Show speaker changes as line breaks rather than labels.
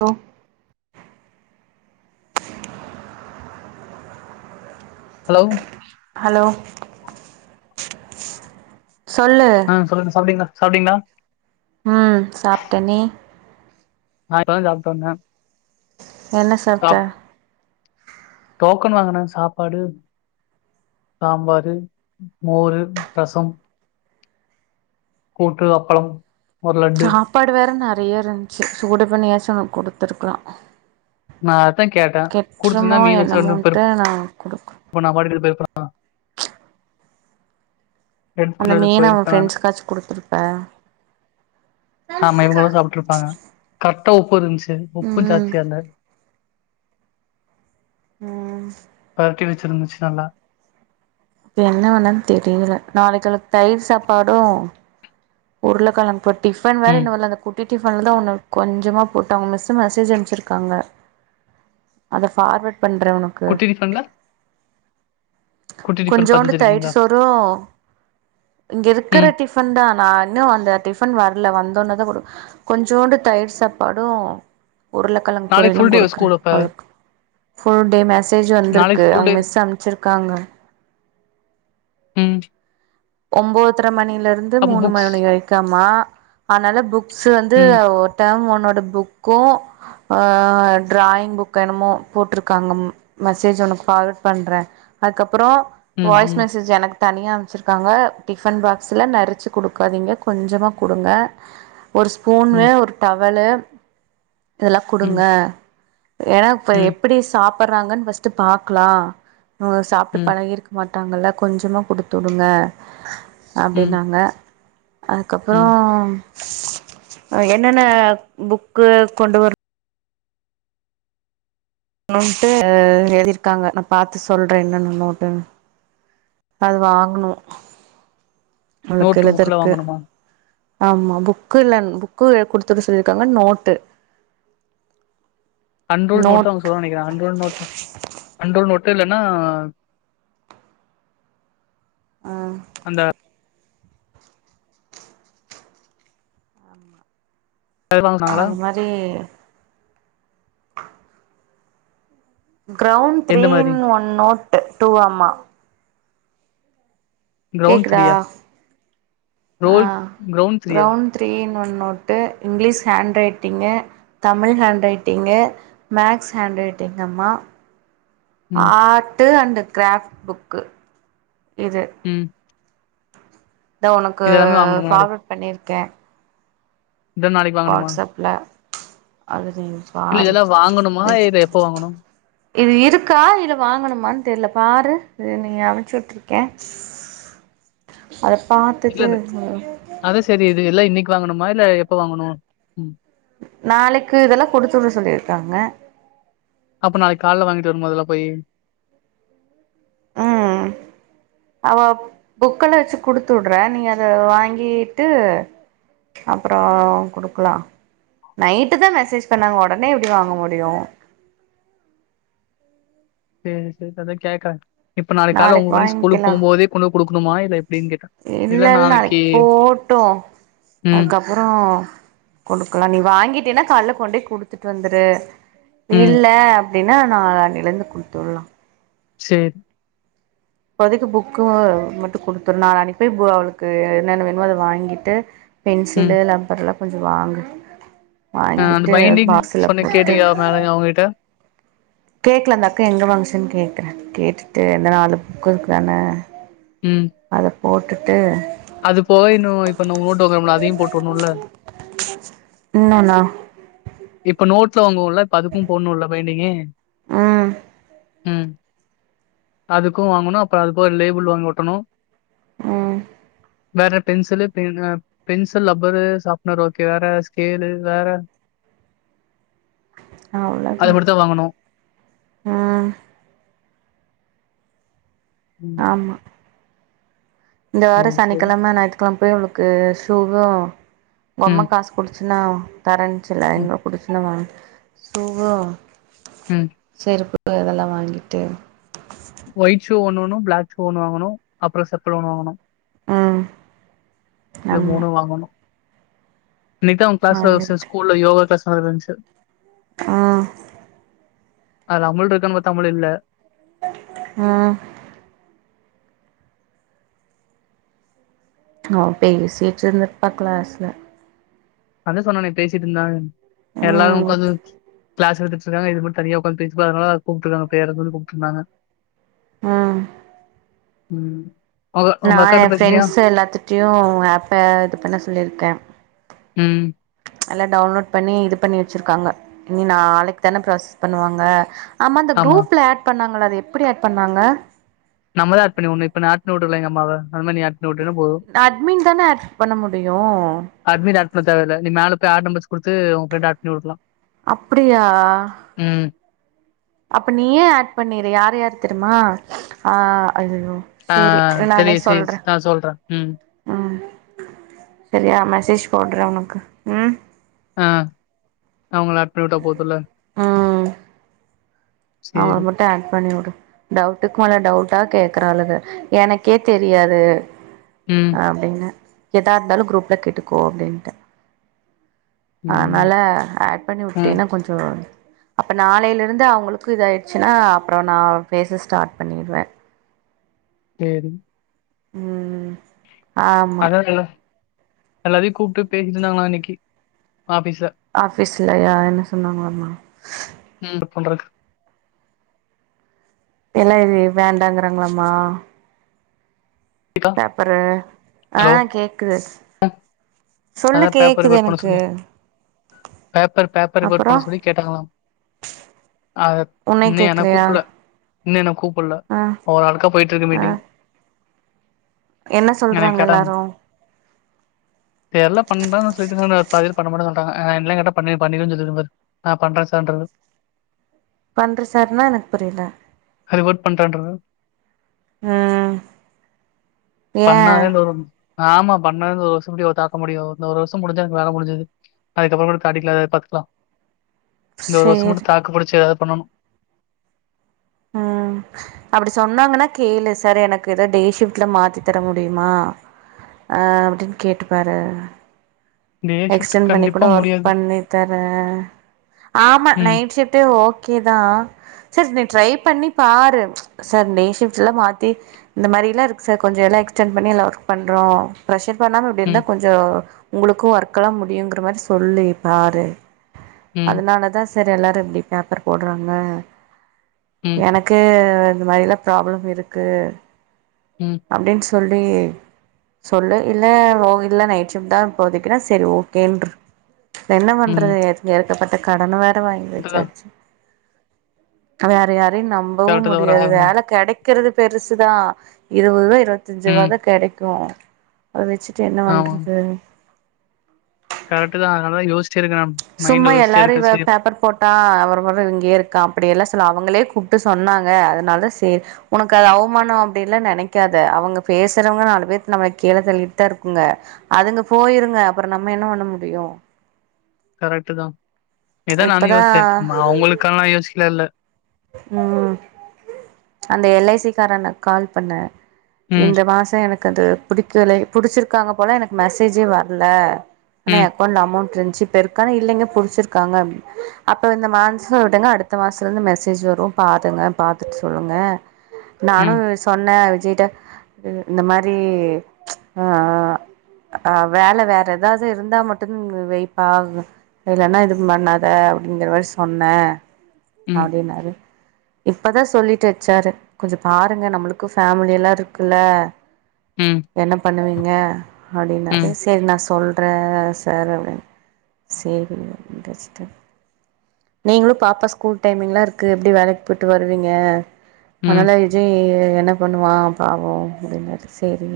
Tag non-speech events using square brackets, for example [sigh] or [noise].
Low
hello.
Hello. சொல்லு
ன்ன சொல்லுங்க சாப்டிங்லா சாப்டிங்லா?
ம் சாப்ட்டனே
நா இப்பதா சாப்ட்டு வந்தே.
என்ன சாப்ட்ட?
சாப் டோக்கன் வாங்குன சாப்பாடு சாம்பாரு மோரு ரசம். கூட்டு அப்பளம். ஒரு லட்டு
சாப்பாடு வேற நெறையா இருந்ச்சு சூடு பண்ணியாச்சு ஒனக் குடுத்துருக்கலா.
நா அதா கேட்டே குடுத்துருந்தா
கெட்ருமோ என்னமோன்ட்டு நா குடுக்
இப்ப நா [unintelligible]
அந்த மீன அவ
போயிருப்பே நானு
ஃப்ரெண்ட்ஸ்க்காச்சு குடுத்துருப்ப.
ஆமா இவ்ங்களு சாப்ட்ருப்பாங்க கர்ட்டா உப்பு இருந்ச்சு உப்பு
ம்
ஜாஸ்தியா இல்ல
ம்
பெரட்டி வச்சிருந்துச்சு நல்லா‌
த்து என்ன பண்ணன் தெரியல நாளைக் அவ்ளுக் தயிர் சாப்பாடு உருளக்கெழங் பொ டிஃபன் வேற
ம்
இன்னு‌ வர்ல‌ அந்த குட்டி டிஃபன்லதா ஒன்னு கொஞ்சமா போட்டு அவ்ங்க மிஸ்ஸு மெசேஜ் அனுப்ச்சிருக்காங்க. அத ஃபார்வேர்ட் பண்ற ஒன
குட்டி டிஃபன்ல குட்டி டிஃபன் பாத்து
கொஞ்சோண்டு தயிர்
வச்சிருக்கீங்களா
சோரு இங்க இருக்கற
ம்
டிஃப் ஃபன்தா நா இன்னு அந்த டிஃபன் வர்ல வந்தோனதா கொடு கொஞ்சோண்டு தயிர் சாப்பாடு உருள கெழங்
நாளைக்கு ஃபுல்
பொரியலும்
டே
குடுக்கறே
ஸ்கூல் அப்ப
அவளுக் ஃபுல் டே மெசேஜ்
நாளைக்கு
வந்துருக்கு
ஃபுல்
அவங்
டே
மிஸ் அனுப்ச்சிருக்காங்க.
ம்.
ஒம்போத்தர மணில இருந்து
அப்ப
மூணு
புக்ஸ்
மணி வரைக்கமா அதனால புக்ஸ் வந்து
ம்
டேர்ம் ஒன்னோட புக்கு ஆ டிராயிங் புக் என்னமோ போட்டிருக்காங்க மெசேஜ் உனக்கு பார்வர்ட் பண்றே அதுக்கப்புறோ
ம்
வாய்ஸ்
ம்
மெசேஜ் எனக்கு தனியா அனுப்ச்சிருக் காங்க டிஃபன் பாக்ஸ்ல நெறச்சு குடுக்காதீங்க கொஞ்சமா குடுங்க ஒரு ஸ்பூனு
ம்
ஒரு டவல்லு இதெல்லா
ம்
குடுங்க ஏனா இப்ப
ம்,
எப்டி சாப்புடுறாங்கன்னு ஃபஸ்ட் பாக்கலா அ சாப்ட்டு
ம்,
பழகிருக் மாட்டாங்கல கொஞ்சமா குடுத்துடுங்க
ம்,
அப்டின்னாங்க
ம்.
அதுக்கப்புறம் அ என்னென்ன புக்கு கொண்டு வரு னுன்ட்டு எழுதிருக்காங்க நா பாத்து சொல்றே என்னன்ன நோட்டுன் அது வாங்கணு அவளுக்
நோட்டு புக்ல
எழுதறக்கு
வாங்கணுமா?
ஆமா புக்குல்ல புக்கு குடுத்து உட சொல்லியிருக்காங்க நோட்டு
அன்ரூல் நோட்டு
நோட்
அவங்க சொல்லுவாங் நெனைக்கிறே அன்ரூல்டு நோட்டு அன்ரூல்டு நோட்டு இல்லன்னா
ஆ
அந்த வாங்குனாங்களா?
அது மாரி க்ரௌண்ட் த்ரீ
எந்த மாரி?
இன் ஒன் நோட் டூ ஆமா
க்ரௌண்ட் த்ரீயா
அ
ground
ground three in one note English hand writing Tamil hand writing maths hand ரைட்டிங்கம்மா
ம்,
ஆர்ட் அன்ட் கிராஃப்ட் புக்கு இது
ம்
தா உனக்கு
இது எல்லாமே வாங்கணுமா நாளைக்கு?
ஃபார்வர்ட் பண்ணியிருக்கே
இதெல்லாம் நாளைக்கு வாங்கணுமா?
வாட்ஸ்அப்ல அது நீ
இல்ல
பாரு
இதெல்லா வாங்கணுமா இத எப்ப வாங்கணும்
இது இருக்கா இல்ல வாங்கணுமா தெரியல பாரு இது நீங்க அமுச்சு உட்டுருக்கே அத பாத்துட்டு சொல்லு
அத செரி இது எல்லா இன்னைக்கு வாங்கணுமா இல்ல எப்ப வாங்குணு
நாளைக்கு இதெல்லா குடுத்துட சொல்லிருக்காங்க
அப்ப நாளைக்கு கால்ல வாங்கிட்டு வர்ணுமா இதெல்லா போயி
ம் அவ புக்கெல்ல வெச்சு குடுத்துட்றே நீ அத வாங்கீட்டு அப்றோ குடுக்கலா நைட்டு தா மெசேஜ் பண்ணாங்க ஒடனே எப்டி வாங்க முடியு
சேரி சேரி அதா கேக்கறே இப்ப நாளைக்கு கால ஓம்போது மணி ஸ்கூலுக்கு போம் போது கொண்டு போய் குடுக்கணுமா இல்ல எப்டின் கேட்டே இல்ல நாளைக்கி
ட்டோ
ம்
அப்றோ குடுக்கலா நீ வாங்கிட்டினா கால்ல கொண்டேய் குடுத்துட்டு வந்துரு
ம்.
இல்ல அப்டின்னா நாளனைலிருந்து குடுத்துடலா
சேரி
இப்போதைக்கு புக்கு மட்டு குடுத்துரு நாளன்னைக் போய் அவுளுக்கு என்னென்ன வேணமோ அத வாங்கிட்டு
ம்.
பென்சிலு லப்பர்ல்லா கொஞ்ச வாங்கு
அ அந்த
வாங்கிட்டு
பைண்டிங்
பாக்ஸ்ல
சொன்ன
போட்டு
கேட்டயா மேடங்க அவுங்ககிட்ட
கேக்கல அந்த அக்கா எங்க வாங்குச்சு கேக்குறே கேட்டுட்டு எந்த நாலு புக்கு இருக்குதானு
ம்
அத போட்டுட்டு
அது போக இன்னு இப்ப நம்ம நோட்டு வாங்கறோம்ல அதையு போட்டுணுல்ல
ர [inaudible] இன்னொன்னா
இப்ப நோட்ல வாங்வுல இப்ப அதுக்கும் போட்ணுல்ல பயிண்டிங்கு
ம்
ம் அதுக்கு வாங்கணு அப்றோ அது போக லேபிள் வாங்கி ஓட்டணு
ம்
வேற பென்சிலு பேனா பென்சில் லப்பரு ஷார்ப்னர் ஓகே வேற ஸ்கேலு வேற அது
அவ்ளோதா
மட்டு தா வாங்கணு
ம்
ம்
ஆமா இந்த வாரோ
சரி, சரி.
சனிக்கெழம ஞாயி்த்துகெழம போய் அவ்ளுக்கு ஷூவு பொம்ம
ம்,
கா புடிச்சினா தரன்ச்சில்ல
ம்,
இன்மா புடிச்சின்னா வாங் ஷூவு
ம்
செருப்பு இதெல்லா வாங்கிட்டு
ஒயிட் ஷூ ஒன்னு ஒணு பிளாக் ஷு ஒன்னு வாங்கணு அப்புறோ செபள் ஒன்னு வாங்கணு
ஆ
இது மூணு வாங்கணு இன்னைகுதா உன் கிளாஸ்
வாங்கிட்டு
ஸ்கூல்ல யோகா கிளாஸ் இருந்துச்சு
ஆ
அல அ மிழ் இருக்கனு பாத்தா தமிழ் இல்ல
ஆ அவ பேசிட்டுருந்துப்பா கிளாஸ்ல
அத சொன்னேனே பேசிட்டு இருந்தா எல்லாரு
ம்
உக்காந்து கிளாஸ் எடுத்துட்டு இருக்காங்க இது மட்டு தனியா உக்கந்து பேஸ்ருப்பா அதனால கூப்ட்ருகாங்க பேர கூப்பட்டு இருகாங்க
ம்
உம்
நா எ ஃப்ரெண்ட்ஸ் எல்லாத்துட்டயு ஆப்பே இது பண்ண சொல்லியிருக்க
ம்
எல்லா டவுன்லோட் பண்ணி இது பண்ணி வச்சிருக்காங்க இனி நாளைக்கு தான ப்ராசஸ் பண்ணுவாங்க ஆமா இந்த குரூப்புல ஆட் பண்ணாங்கள அத எப்டி ஆட் பண்ணாங்க
நம்ம தா ஆட் பண்ணி வுட்னு இப்ப நா ஆட் பண்ணி வுட்டேன்ல எங்க அம்மாவ அது மாரி நீ ஆட் பண்ணி உட்டேனா போது
அட்மின் தான ஆட் பண்ண முடியு
அட்மின் ஆட் பண்ண தேவ இல்ல நீ மேல போய் ஆட்நம்பர்ஸ்ஸ கொடுத்து உங்க ஃப்ரண்ட ஆட்பண்ணி உடலா
அப்டியா
ம்
அப்ப நீயே ஆட் பண்ணிரு யார் யாரு தெரியுமா ஆ அயயோ
ஆ தெரியு சிஸ் நாசொல்றே ம்
ம் சரியா மெசேஜ் போடுறே உனக்கு ம்
ஆ நா உங்கள ஆட் பண்ணி விட்டா போதுல்ல
ம் அவங்கள
சேரி
மட்டு ஆட் பண்ணி வுடு டவுட்டுக்கு மேல டவுட்டா கேக்குறாளுக எனக்கே தெரியாது
ம்
அப்டினு எதா இருந்தாலு குரூப்புல கேட்டுக்கோ அப்டின்ட்டே
ம்
அனால ஆட் பண்ணி
ம்
விட்டீன்னா கொஞ்சோ அப்ப நாளையில இருந்து அவங்களு க்கு இத ஆயிடுச்சுனா அப்பறோ நா பேச ஸ்டார்ட் பண்ணிருவே
சேரி
ம் ஆமா
அதாது எல்லாரையு கூப்ட்டு பேசிட்டு இருந்தாங்களா இன்னைக்கி ஆபீஸ்ல
ஆபிஸ்லயா என்ன சொன்னாங்களாமா
ம் ஒர்க் பன்றக்கு
இல்ல இது இது வேண்டாங்கிறாங்களமா பேப்பரு ஆ
ஹலோ
கேக்குது சொல்லு
அதா பேப்பர்
கேக்குது
ரிவட் பண்ண
எனக்கு
சொல்லி பேப்பர் பேப்பர் ரிவட்
அப்புறோ
பண்ண சொல்லி கேட்டாங்களா அ
உன்னை
இன்னு என்ன
கேக்கலையா
கூப்ல இன்னு என்ன கூப்புட்ல
ஆ
ஒரு ஆளுக்க போயிட்டு இருக்கு
ஆ
மீட்டிங்
என்ன
என்னைய
சொல்றாங்க
கேட்டாங்க
எல்லாரு
தெர்ல பண்றன் சொல்லிட்டு பாதி பேரு பன்ன மாட்டேனு இருந்தாங்க என்ன எல்லா கேட்டா பண்ணி பண்ணிருவே சொல்லிருவ பாரு ஆ பண்றே சார் ன்று
பண்றே சார்னா எனக்கு புரில
ரிவர்ட் பண்றன்ற
ம் ஏ
பண்ணாதே இந்த [inaudible] ஆமா பண்ணாத ஒரு [unintelligible] தாக்க முடியு இந்த ஒரு வருஷோ முடிஞ்சா எனக்கு வேல முடிஞ்சது அதுக்கப்பற கூட காட்டிக்கலா அது பாத்துக்கலா இந்த ஒரு வருஷம் மட்டு
சேரி
தாக்குப்புடிச்சு எதாது பண்ணனு
ம் அப்படி சொன்னாங்கன்னா கேளு சார் எனக்கு எதா டே ஷிப்ட்ல மாத்தி தர முடியுமா அ அப்டின்னு கேட்டுப்பாரு
டே ஷிப்ட்
எக்ஸ்டெண்ட் பண்ணிக்
கண்டிப்பா
கூட ஒர்க்
முடியாது
பண்ணி தரே ஆமா
ம்
நைட் ஷிப்டே ஓ க்கே தா சர் நீ ட்ரை பண்ணி பாரு சார் டே ஷிப்ட்ல மாத்தி இந்த மாரிலா இருக்கு சார் கொஞ்சோ எல்லா எக்ஸ்டென்ட் பண்ணி எல்லா ஒர்க் பண்றோ பிரஷர் பண்ணாம இப்டி இருந்தா
ம்
கொஞ்சோ உங்களுக்கு ஒர்க்கல்லா முடியுங்கற மாரி சொல்லி பாரு
ம்
அதனாலதா சார் எல்லாரு இப்டி பேப்பர் போடறாங்க
ம்
எனக் கு இந்த மாரிலா ப்ராப்ளம் இருக்கு
ம்
அப்டின் சொல்லி சொல்லு இல்ல ஓ இல்ல நைட் ஷிப்ட் தா இப்போதைக்குனா செரி ஓகேன்று என்ன
ம்
பண்றது எட் எட் கப்பட்ட கடன வேற வாங்கி வெச்சாச்சு வேற யாரையு நம் நம்பவு
கரெக்ட் தா ஒரு
முடியாது
ஆறு மாசோ
வேல கெடைக்கறது பெருசுதா இருவது ருவா இருவத்தஞ்சு ருவா
ம்
தா கெடைக்கு அத வெச்சிட்டு என்ன பண்றது
கரட்டு தா அதனால தா யோசிச்சி இருக்கனம்
சும்மா எல்லாரு இவ பேப்பர் போட் அ அப்பறோ பாத்தா இவ இங்கயே இருக்கா அப்படி எல்லா சொல்ல அவங்களே கூப்டு சொன்னாங்க அதுனால சேர் உனக்கு அது அவமானோ அப்டின்லா நெனைக்காத அவங்க பேசுறவங்க நாலு பேர்த் நம்மள கீழ தள்ளீட்தா இருக்குங்க அதுங்க போயிருங்க அப்பறோ நம்ம என்ன பண்ண முடியு
கரெட்டு தா இதா நானு
இப்பதா
யோஸ்ச்ச ம அவுங்களுக்கெல்லா யோசிக்கல இல்ல
ம் அந்த எல் ஐ சி கார அண்ணாக் கால் பண்ண
ம்,
இந்த மாசோ எனக்கு அது புடிக்கலே புடிச்சிருக்காங்க போல எனக்கு மெசேஜ்ஜே வர்ல அண்ணே எ
ம்,
அக்கௌன்ட்ல அமௌண்ட் இருந்ச்சு இப்ப இருக்கா இல்லங்க புடிச்சிருக்காங்க அப் அப்ப இந்த மான்ச விடுங்க அடுத்த மாசத்துல இருந்து மெஸ் மெசேஜ் வரு பாத்துங்க பாத்துட்டு சொல்லுங்க நானு
ம்,
சொன்ன விஜய்ட்ட அ இந்த மாரி ஆ ஆ வேல வேற எதாது இருந்தா மட்டுந் வைப்பா இதுலன்னா எதூ பண்ணாத அப்டிங்கற மாரி சொன்ன
ம்,
அப்டின்னாரு இப்பதா சொல்லீட்டு வெச்சாரு கொஞ்சோ பாருங்க நம்பளுக்கு ஃபேமிலி எல்லா இருக்குல்ல
ம்
என்ன பண்ணுவீங்க அப்டின்னாரு செரி நா சொல்றே சார் அப்டின்னு சேரி அப்டின்ட்டு வெச்சுட்டாரு நீங்களு பாப்பா ஸ்கூல் டைமிங்லா இருக்கு எப்டி வேலைக்கு போயிட்டு வருவீங்க
ம்.
அதனால ஜெய் என்ன பண்ணுவா பாவோ அப்டின்னாரு சேரி